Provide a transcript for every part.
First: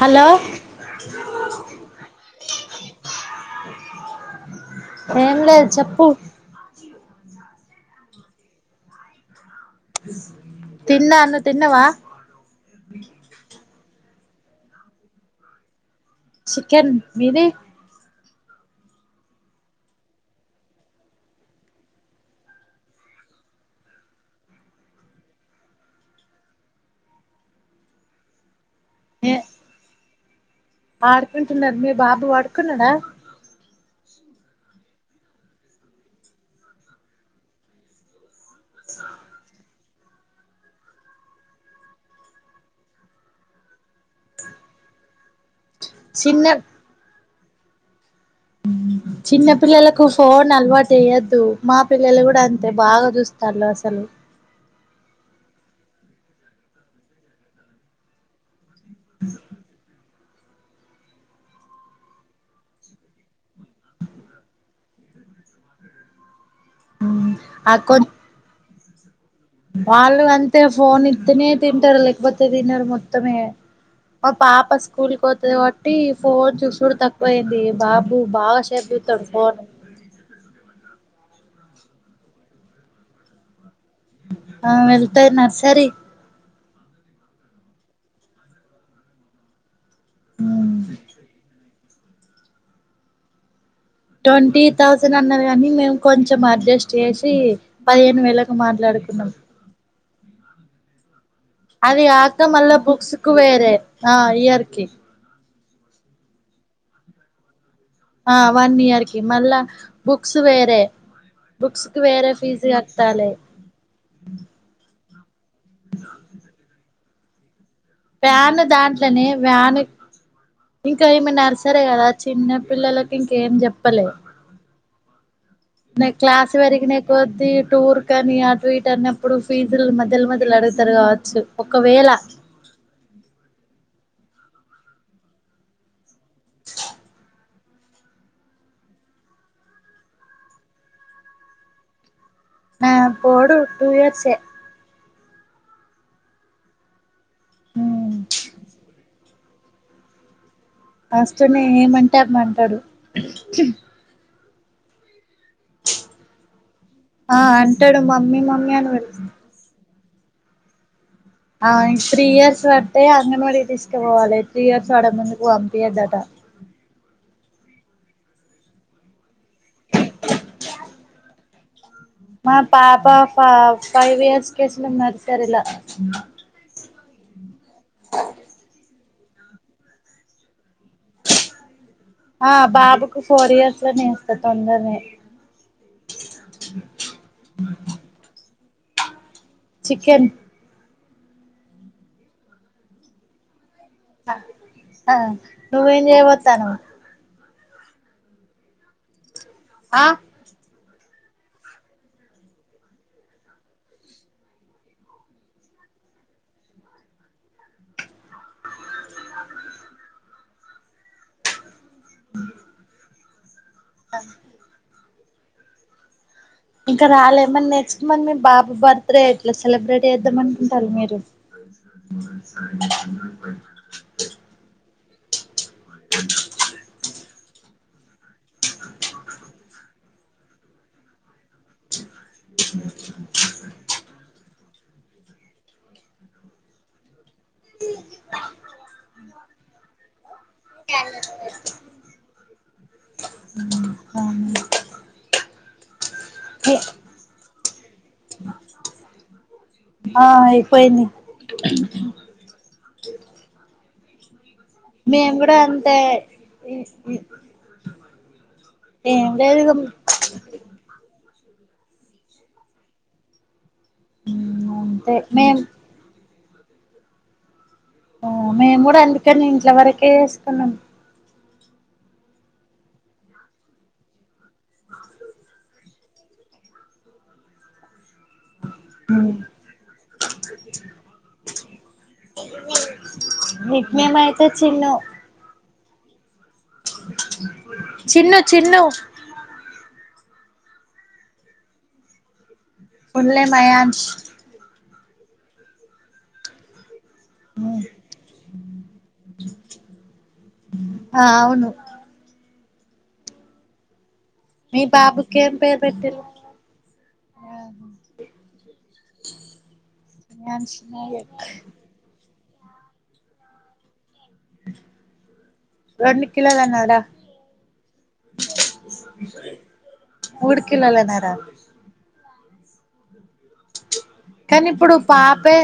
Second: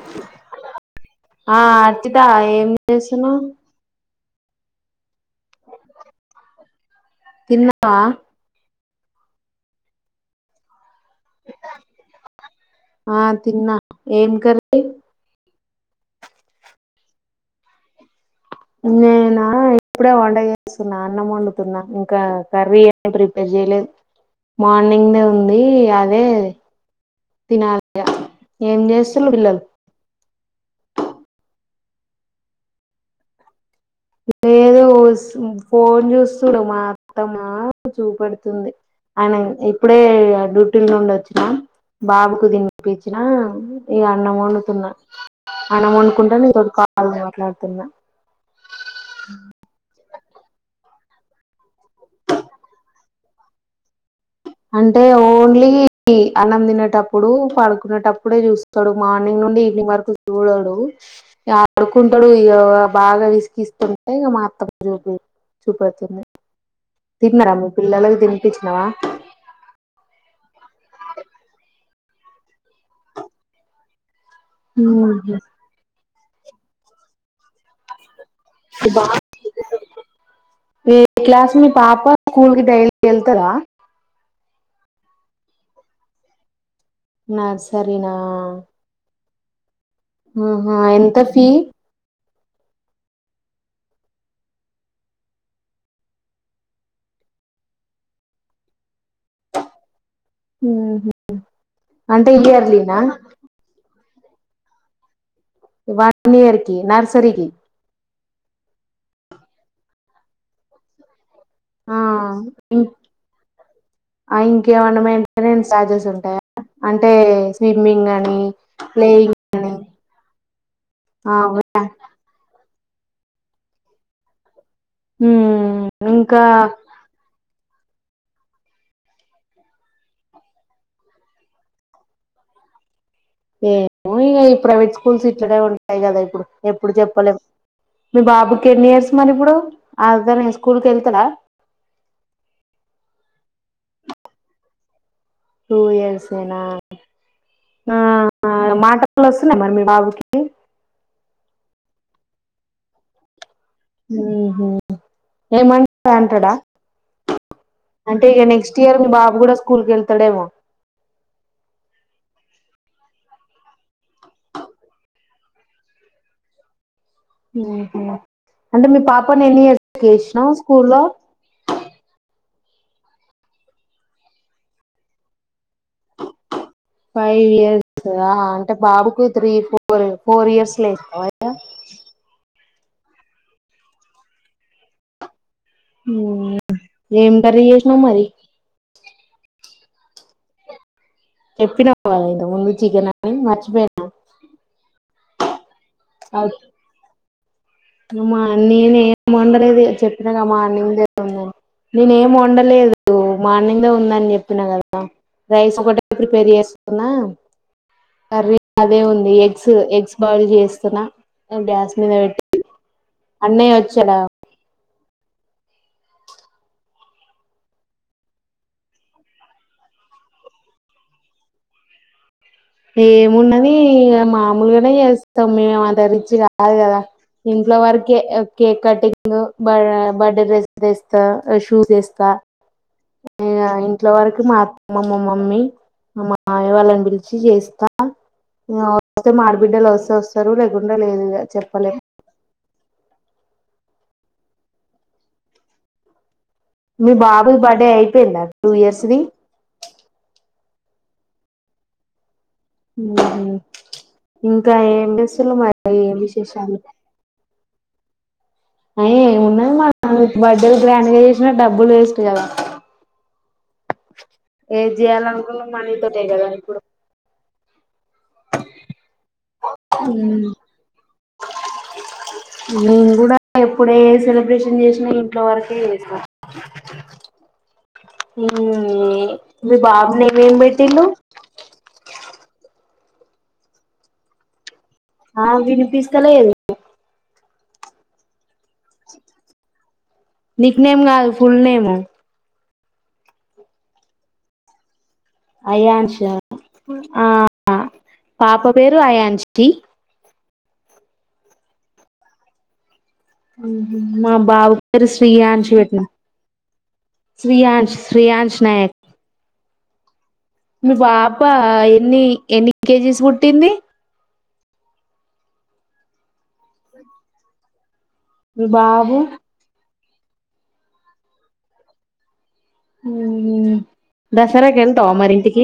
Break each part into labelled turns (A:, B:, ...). A: hello
B: ఆ అర్చిత ఏం చేస్తున్నావ్
A: ఏం లేదు చెప్పు
B: తిన్నావా
A: తిన్న నువ్వు తిన్నవా
B: ఆ తిన్నా ఏం కర్రి
A: చికెన్ మీది
B: నేనా ఇప్పుడే వంట చేస్తున్నా అన్నం వండుతున్నా ఇంకా కర్రీ ఏం ప్రిపేర్ చేయలేదు మార్నింగ్ దే ఉంది అదే తినాలే ఇగ ఏం జేస్తులు
A: ఏ
B: పిల్లలు
A: ఆడుకుంటున్నారు మీ బాబు పడుకున్నాడ
B: లేదు ఉస్ ఫోన్ చూస్తురు మా అత్తమా చూపెడు తుంది ఆయన ఇప్పుడే డ్యూటీ నుండి ఒచ్చినా బాబుకు దినిపిచ్చినా ఇగ అన్నం ఒడుతున్న అన్నం అనుకుంటా
A: చిన్న
B: నీతోటి కాల్ మాట్లాడుతున్నా
A: చిన్న పిల్లలకులకు ఫోన్ అల్వాట్ తెయ్యొద్దు మా పిల్లలు గూడా అంతే బాగా జూస్తళ్లు సెల్
B: అంటే ఓన్లీ అన్నం తినేటప్పుడు పడుకునేటప్పుడే చూస్ తను మార్నింగ్ నుండి ఈవినింగ్ వరకు చూడడు ఆడుకుంటాడు ఇగ బాగా విసిగిస్తుంటే ఇక మా అత్త చూ చూపెడుతుంది తిన్నరా మీ
A: ఆ కొ
B: పిల్లలు తి నిపిచ్చినవా
A: వాళ్ళు అంతే ఫోన్ ఇతనే తింటారు లేకపోతే తినరు మొత్తమే మా పాప స్కూల్కి పోతది కావట్టి ఫోన్ చూసుడు తక్కువయింది బా బు బాగా షేపు జూతడు ఫోను
B: ఏ క్లాస్ మీ పాప స్కూల్ కి డైలీ ఎళ్తద
A: ఆ వెళ్తది నర్సరి
B: నర్సరినా ఉహూ ఎంత ఫీ
A: ట్వంటీ థౌసండ్ అన్నాది కానీ మేము కొంచెం అడ్జస్ట్ చేసి పదిహేను వేలకు మాట్లాడి కున్నం
B: ఉహూ
A: అది కాక మళ్ళ బుక్సుకు వేరే ఆ ఇయర్ లి
B: వన్ ఇయర్కి నర్సరికి
A: ఆ వన్ ఇయర్ కి మళ్ళా బుక్స్ వేరే బుక్స్
B: ఆ
A: కి వేరే ఫీస్ కట్టలే
B: మెంటానేన్స్ చార్జెస్ ఉంటాయా అంటే స్విమ్మింగ్ అని
A: వ్యాన్ దాంట్లనే
B: ప్లేయింగ్ అని
A: వ్యాన్ ఇంకా ఈమె
B: ఆ
A: నర్సరే గదా చిన్న పిల్లలకి ఇంక ఏం చెప్పలే
B: ఉమ్
A: ఈమె
B: ఇంకా
A: క్లాస్ పెరిగిన కొద్ది టూర్ కాని అటు ఇటు అన్నప్పుడు ఫీజులు మధ్యల మధ్యల అడుగుతారు గావచ్చు ఒకవేళ
B: [inaudible] ఏమో ఇగ ఈ ప్రైవేట్ స్కూల్స్ ఇట్లానే ఉంటాయి కదా ఇప్పుడు ఎప్పుడు చెప్పలేం మీ బాబుకి ఎన్ని ఇయర్స్ మరి ఇప్పుడు అదన్ని స్కూలుకెళ్తాడా
A: ఆ పోడు టూ ఇయర్సే
B: టూ ఇయర్సెనా ఆ అ మాట లు ఒస్తున్నయ మరి మీ బాబుకి
A: అస్తున్నయ్ ఏమంటే అది అంటాడు
B: ఉహూ ఏమంటే అది అంటాడా
A: ఆ అంటాడు
B: అంటే
A: మమ్మీ
B: ఇగ
A: మమ్మీ
B: నెక్స్ట్
A: అని
B: ఇయర్ మీ
A: పిలుస్తా
B: బాబు కూడా స్కూల్ కెల్ పోడేమో
A: ఆ త్రీ ఇయర్స్ వడితే అంగన వాడి తీసుకుపోవాలి త్రీ ఇయర్స్ వడక ముందు పంపియాదట
B: ఉహు అంటే మీ పాపని ఎన్ ఇయర్స్ ఎషినవ్ స్కూలో
A: మా పాప ఫ ఫైవ్ ఇయర్స్ కేసినం నర్సరిలా
B: ఫైవ్ ఇయర్సా ఆ అంటే బాబు కూతురు ఫోర్ త్రీ ఫోర్ ఇయర్స్ ల ఇస్తావా
A: ఆ బాబుకు ఫోర్ ఇయర్స్ ల ఏస్తా తొందరనే
B: ఉమ్ ఎమ్ కర్రీ చేసినావు మరి
A: చికెన్
B: చెప్పినవా ఇంతకు ముందు చికెన్ అని మర్చిపోయి
A: నువ్వేం చేయపోత్తానవ్
B: అమ్మా నేను ఏం ఒండలేదు
A: ఆ
B: చెప్పినగా మార్నింగ్ దే ఒండినవ నేనేం వండలేదు మార్నింగ్ దే ఉందని చెప్పిన కదా రైస్ ఒకటే ప్రిపేర్ చేసుకున్నా కర్రీ అదే ఉంది ఎగ్స్ ఎగ్స్ బాయిల్ చేస్తున్నా గ్యాస్ మీద పెట్టి అన్నయ వచ్చాడా
A: ఇంకా రాలే మరి నెక్స్ట్ మంత్ మీ బాబు బర్త్ డే ఎట్లా సెలబ్రేట్ చేద్దాం అనుకుంటారు మీరు మ
B: ఏమున్నదీ ఇగ మామూలుగానే చేస్తాం మే అంత రిచ్ కాదు కదా ఇంట్లో వరకు కే కేక్ కటింగు బ బర్డే డ్రెస్ వేస్తా షూస్ వేస్తా ఇగ ఇంట్లో వరకు మా అత్ మా మా మమ్మీ మా మావయ్య వాళ్ళని పిల్ ఛి చేస్తా ఇగ వస్తే మా ఆడబిడ్డలు వస్తే వస్తారు లేకుంటే లేదు ఇగ చెప్పలేం
A: [unintelligible]
B: మీ బాబుది బర్త్డే అయిపోయిందా టూ ఇయర్స్ ది
A: పోయింది
B: ఊహు ఇంకా ఏం
A: మేము
B: చేస్తులు
A: కూడా
B: మరి
A: అంతే
B: ఏం విశేషాలు ఆ ఏం
A: లేదు ఇగ
B: ఉన్నది మన బడ్డేలు గ్రాండ్ గా చేసినా డబ్బులు వేస్ట్ కదా ఏది
A: అంతే మేం
B: చేయాలనుకున్నా మనీ తోటే కదా ఇప్పుడు
A: మేం కూడా అందుకని ఇంట్ల వరకే
B: ఉమ్
A: చేసుకున్నాం
B: నేను కూడా ఎప్పుడు ఏ సెలబ్రేషన్ చేసినా ఇంట్లో వరకే చేస్ [inaudible] హూం ఏ మీ బాబు నేం పెట్టిల్లు
A: నిక్ నేం అయితే చిన్ను
B: ఆ వినిపిస్తలేదు
A: చిన్ను చిన్ను
B: నిక్ నేమ్ కాదు full name
A: full name Ayansh
B: Ayansh ఆ పాప పేరు అయాన్షి
A: ఆ అవును
B: ఉహు మా బాబు
A: మీ
B: పేరు
A: బాబుకి ఏం
B: శ్రీయాన్శ్
A: పేరు
B: పెట్నం
A: పెట్టిర్రు
B: శ్రీయాంష్ శ్రీయాంష్ నాయక్
A: అయాన్ష్
B: మీ పాప
A: నాయక్
B: ఎన్ని ఎన్ని కేజీస్ పుట్టింది
A: రెండు కిలోలన్నర
B: మీ బాబు
A: మూడు కిలోల నర
B: ఊఉ దసరాకి ఎల్తావ మరి ఇంటికి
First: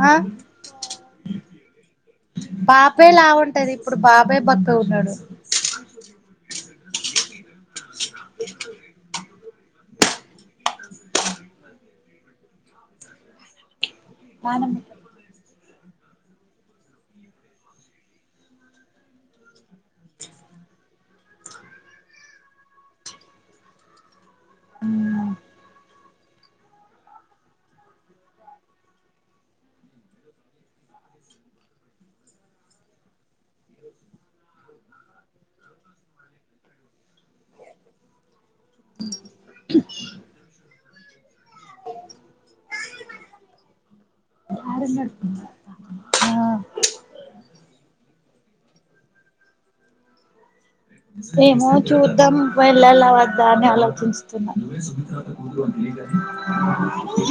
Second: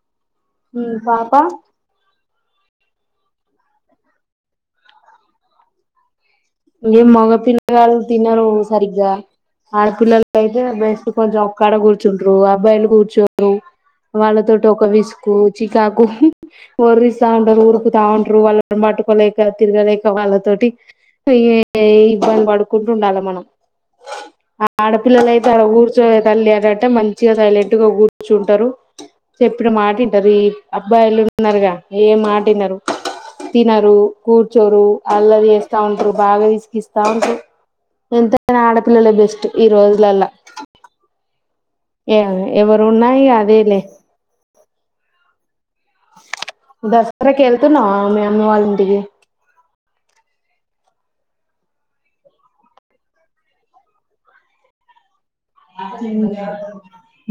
A: అ
B: ఉమ్ పాప
A: పాపే లావుంటది ఇప్పుడు బాబే బక్కగ ఉన్నడు
B: ఏం మగ పిల్లగాల్లు తినరు సరిగ్గా ఆడపిల్లలు అయితే బెస్ట్ కొంచెం ఒక్కాడ కూర్చుంటరు అబ్బాయిలు కూర్చోరు వాళ్ళతోటి
A: నానమ్మ
B: ఒక విసుకు చికాకు వర్రిస్తా ఉంటరు ఉరుకుతా ఉంటరు వాళ్ళను పట్టుకోలేక తిరుగలేక వాళ్ళతో టి ఈ ఇబ్బంది పడుకుంటు ఉండాలి మనం ఆ ఆడపిల్లలయితే ఆడ కూర్చ ర్చోవే తల్లి అని అంటే మంచిగా సైలెంట్ గా కూర్చుంటరు చెప్పిన మాట ఇంటరు ఈ అబ్బా అబ్బయిలు ఉన్నారుగా ఏ మాట ఇనరు తినరు కూర్చోరు అల్లారీ చేస్తా ఉంట టరు బాగా విసుకిస్తా ఉంటారు ఎంతైనా ఆడపిల్లలే బెస్ట్ ఈ రోజులలా ఏ ఎవరు ఉన్నాయి అదేలే
A: [inaudible]
B: దసరా కేళ్తున్నా మీ అమ్మ వాళ్ళంటికి
A: ఏమో చూద్దాం వెళ్ళాలా వద్దా అని ఆలోచిన్తున్న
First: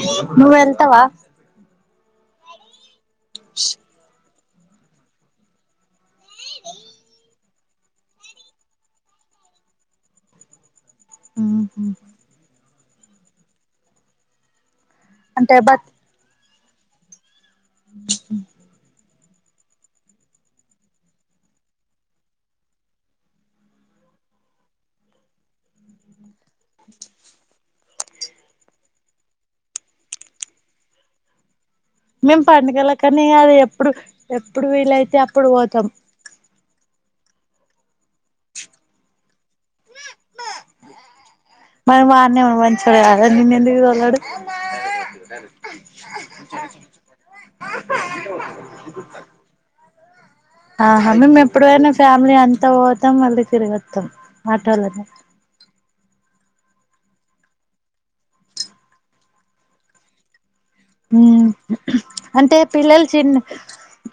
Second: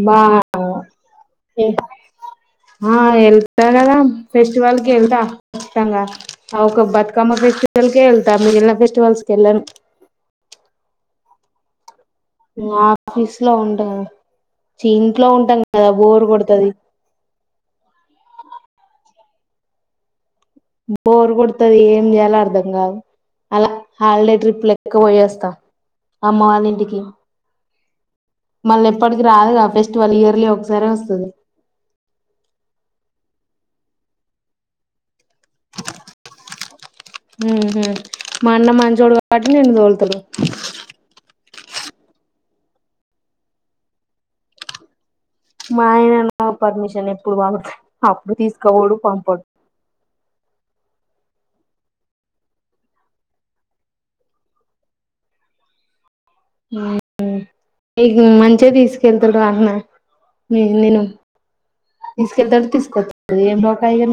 B: బా
A: నువ్ వెల్తవ
B: ఆ వెళ్తా కదా ఫెస్టివల్ కి వెళ్తా ఖచ్చితంగా ఒక బతుకమ్మ ఫెస్టివ కే వెళ్తా మిగిలిన ఫెస్టివల్స్కి వెళ్ళను
A: హ్మ్ హు
B: ఆఫీస్ లో ఉంటాంది ఇంట్లో
A: అంటే
B: ఉంటాం కదా బోర్ కొడుతు టది
A: హ్మ్ హు
B: బోర్ కొడుతది ఏం చేయాల అర్ధం కాదు అలా హాలిడే ట్రిప్ లెక్క పోయేస్తా అమ్మ వాళ్ళ ఇంటికి మళ్ళీ ఎప్పటికి రాదుగా ఫెస్టివల్ ఇయర్లీ ఒకసారి వస్తాది
A: మేం పడుగల కానీ అది ఎప్పుడు ఎప్పుడు వీలయితే అప్పుడు పోతాం
B: ఊహూ మా అన్న మంచోడు కాబట్టి నిన్ను దోలుతడు
A: మరి మా అన్న ఏమో మంచోడు కాదా నిన్ను ఎందుకు దోలడు
B: మా ఆయన నా పర్మిషన్ ఎప్పుడు [unintelligible] అప్పుడు తీసుకపోడు పంపడు
A: ఆహా మేము ఎప్పుడైనా ఫ్యామిలీ అంత పోతాం మళ్ళీ తిరగొత్తాం ఆటోలనే
B: మీకు మంచిగా తీసుకెళ్తారు అన్న నేను
A: అంటే
B: తీసుకెళ్తాడు
A: పిల్లలు చిన్న
B: తీసుకొస్తాడు ఏం బకాయి ఇగ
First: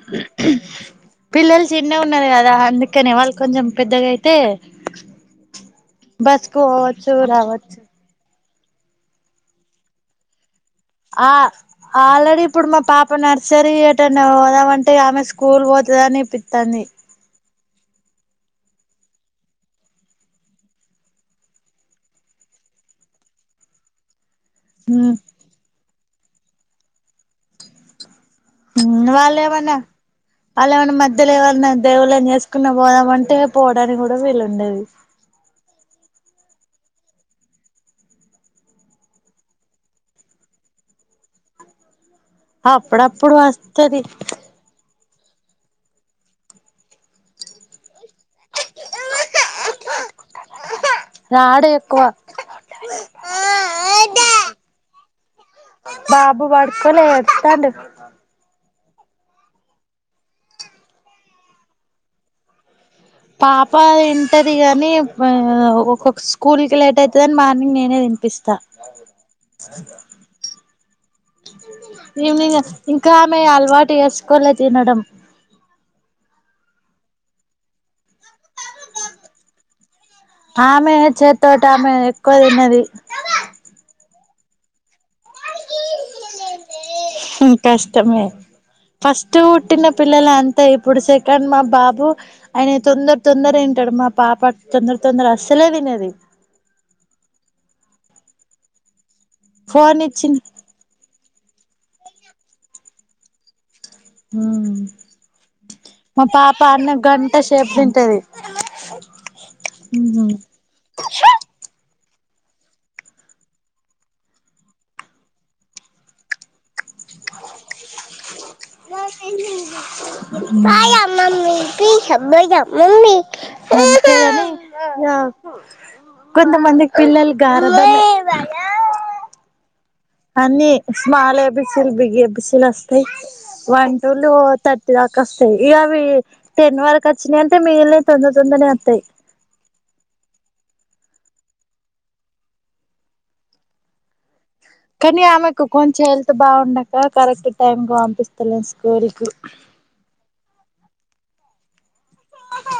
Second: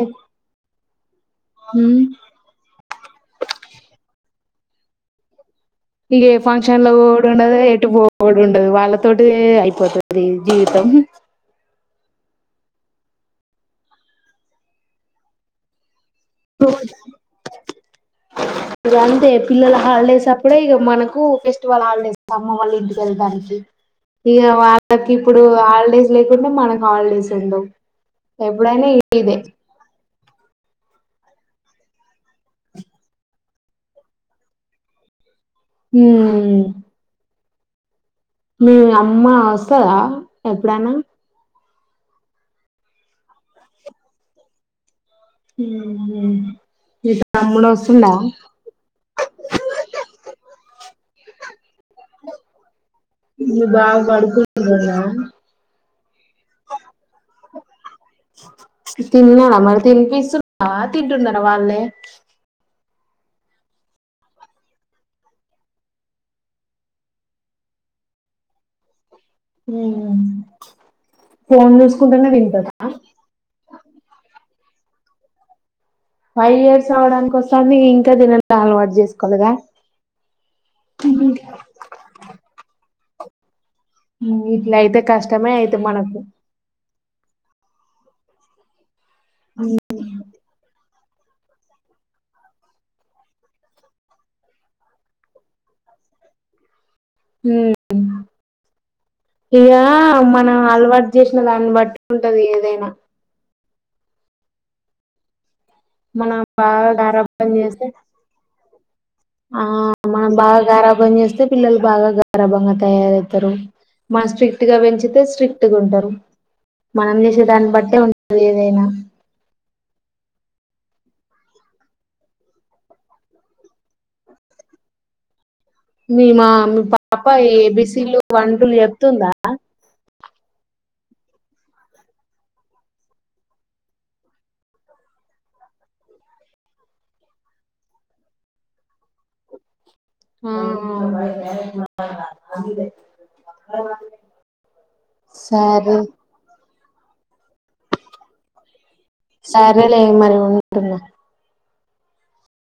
A: పిల్లలు చిన్నగ
B: నీకు
A: ఉన్నారు కదా అందుకనే వాళ్ళు కొంచెం పెద్దగా అయితే
B: ఇక ఏ
A: బస్కు
B: ఫంక్షన్లు
A: పోవచ్చు
B: కూడా ఉండదుగా
A: రావచ్చు
B: ఎటు పోవు డు వాళ్ళతోటే అయిపోతది జీవితం
A: ఆ ఆల్రెడీ ఇప్పుడు మా పాప నర్సరీ ఎటన్నా పోదామంటే ఆమె స్కూల్ పోతదని పిత్తాంది
B: ఇక అంతే పిల్లల హాలిడేస్ అప్పుడే ఇక మనకు ఫెస్టివల్ హాలిడేస్ అమ్మ వాళ్ళ ఇంటికి వెళ్తానికి ఇక వాళ్ళకి ఇప్పుడు హాలిడేస్ లేకుండా మనకు హాలిడేస్ ఉండవు ఎప్పుడైనా ఇదే
A: వాళ్ళు ఏమన్నా వాళ్ళు ఏమైన్నా మధ్యలో ఏవన్నా దేవుళ్ళని చేసుకున్న పోదామ అంటే పోవడానికి కూడా వీలు ఉండదు
B: హ్మ్ మీ అమ్మ వస్తదా ఎప్పుడైనా
A: అప్పుడప్పుడు వస్తది
B: ఊహూ మీ తమ్ముడు వస్తుండా
A: రాడు ఎక్కువ
B: మీ బావ పడుకుంటుండా
A: బాబు పడుకోలే ఏడుత్తాండు
B: తిన్నారా మరి తినిపిస్సున్నవా తింటున్నారా వాళ్ళే
A: పాప తింటది గాని [unintelligible] ఒకొక్ స్కూల్ కి లేట్ అయితదని మార్నింగ్ నేనే తి నిపిస్తా అయిందా
B: ఫోన్ చూసుకుంటేనే
A: ఈవినింగ్
B: తింటదా
A: ఇంకా ఆమె అలవాటు చేసుకోలే తినడం
B: ఫైవ్ ఇయర్స్ అవడానికి వస్సాంది ఇంకా తిన డం అలవాటు చేసుకోలేదా
A: ఆమె
B: ఉహు
A: చేత్తోటి ఆమె ఎక్కువ తిన్నది
B: మ్మ్ ఇట్లా అయితే కష్టమే అయితే మనకు
A: మ ఫస్ట్ హుట్టిిన పిల్లలు అంతా ఇ ఇప్పుడు సెకండ్ మా బాబు ఆయన తొందర తొందర వింటాడు మా పాప తొందర తొందర అస్సలే వి అది
B: ఇ
A: ఫోన్ ఇచ్చిన
B: మన హల్వాార్ చేసిన దాన్ని బట్టి ఉంటది ఏదైనా
A: ఆ
B: మన బాగా గారబ్బని
A: సేపు
B: చేస్తే
A: తింటది
B: ఆ మనం బాగా గారా పని చేస్తే పిల్లలు బాగా గ సరాభంగా తయారవుతారు మన స్ట్రిక్ట్ గా పెంచితే స్ట్రిక్ట్గా ఉంటారు మనం చేసే దాన్ని బట్టే ఉ
A: బాయ మమ్మీ పషా మమ్మీ
B: మీ మా మీ
A: కొంతమందికి
B: పాప
A: పిల్లలు గారలే
B: ఏబిసిలు వన్ టూ చెప్తుందా
A: అన్ని స్మాల్ ఎబిసలు బిగ్ ఎబిసీలు వస్తాయి వన్ టూలు థర్టీ వస్తాయి ఇకవి టెన్ వరకు వచ్చినాయియంటే మిగిల్ని తొంద తొందనే వస్తాయి కానీ ఆమెకు
B: సరే
A: కొంచెం హెల్త్ బాగుండక కరెక్ట్ టైం కు పంపిస్తలే
B: సరేలే మరి ఉంటున్నా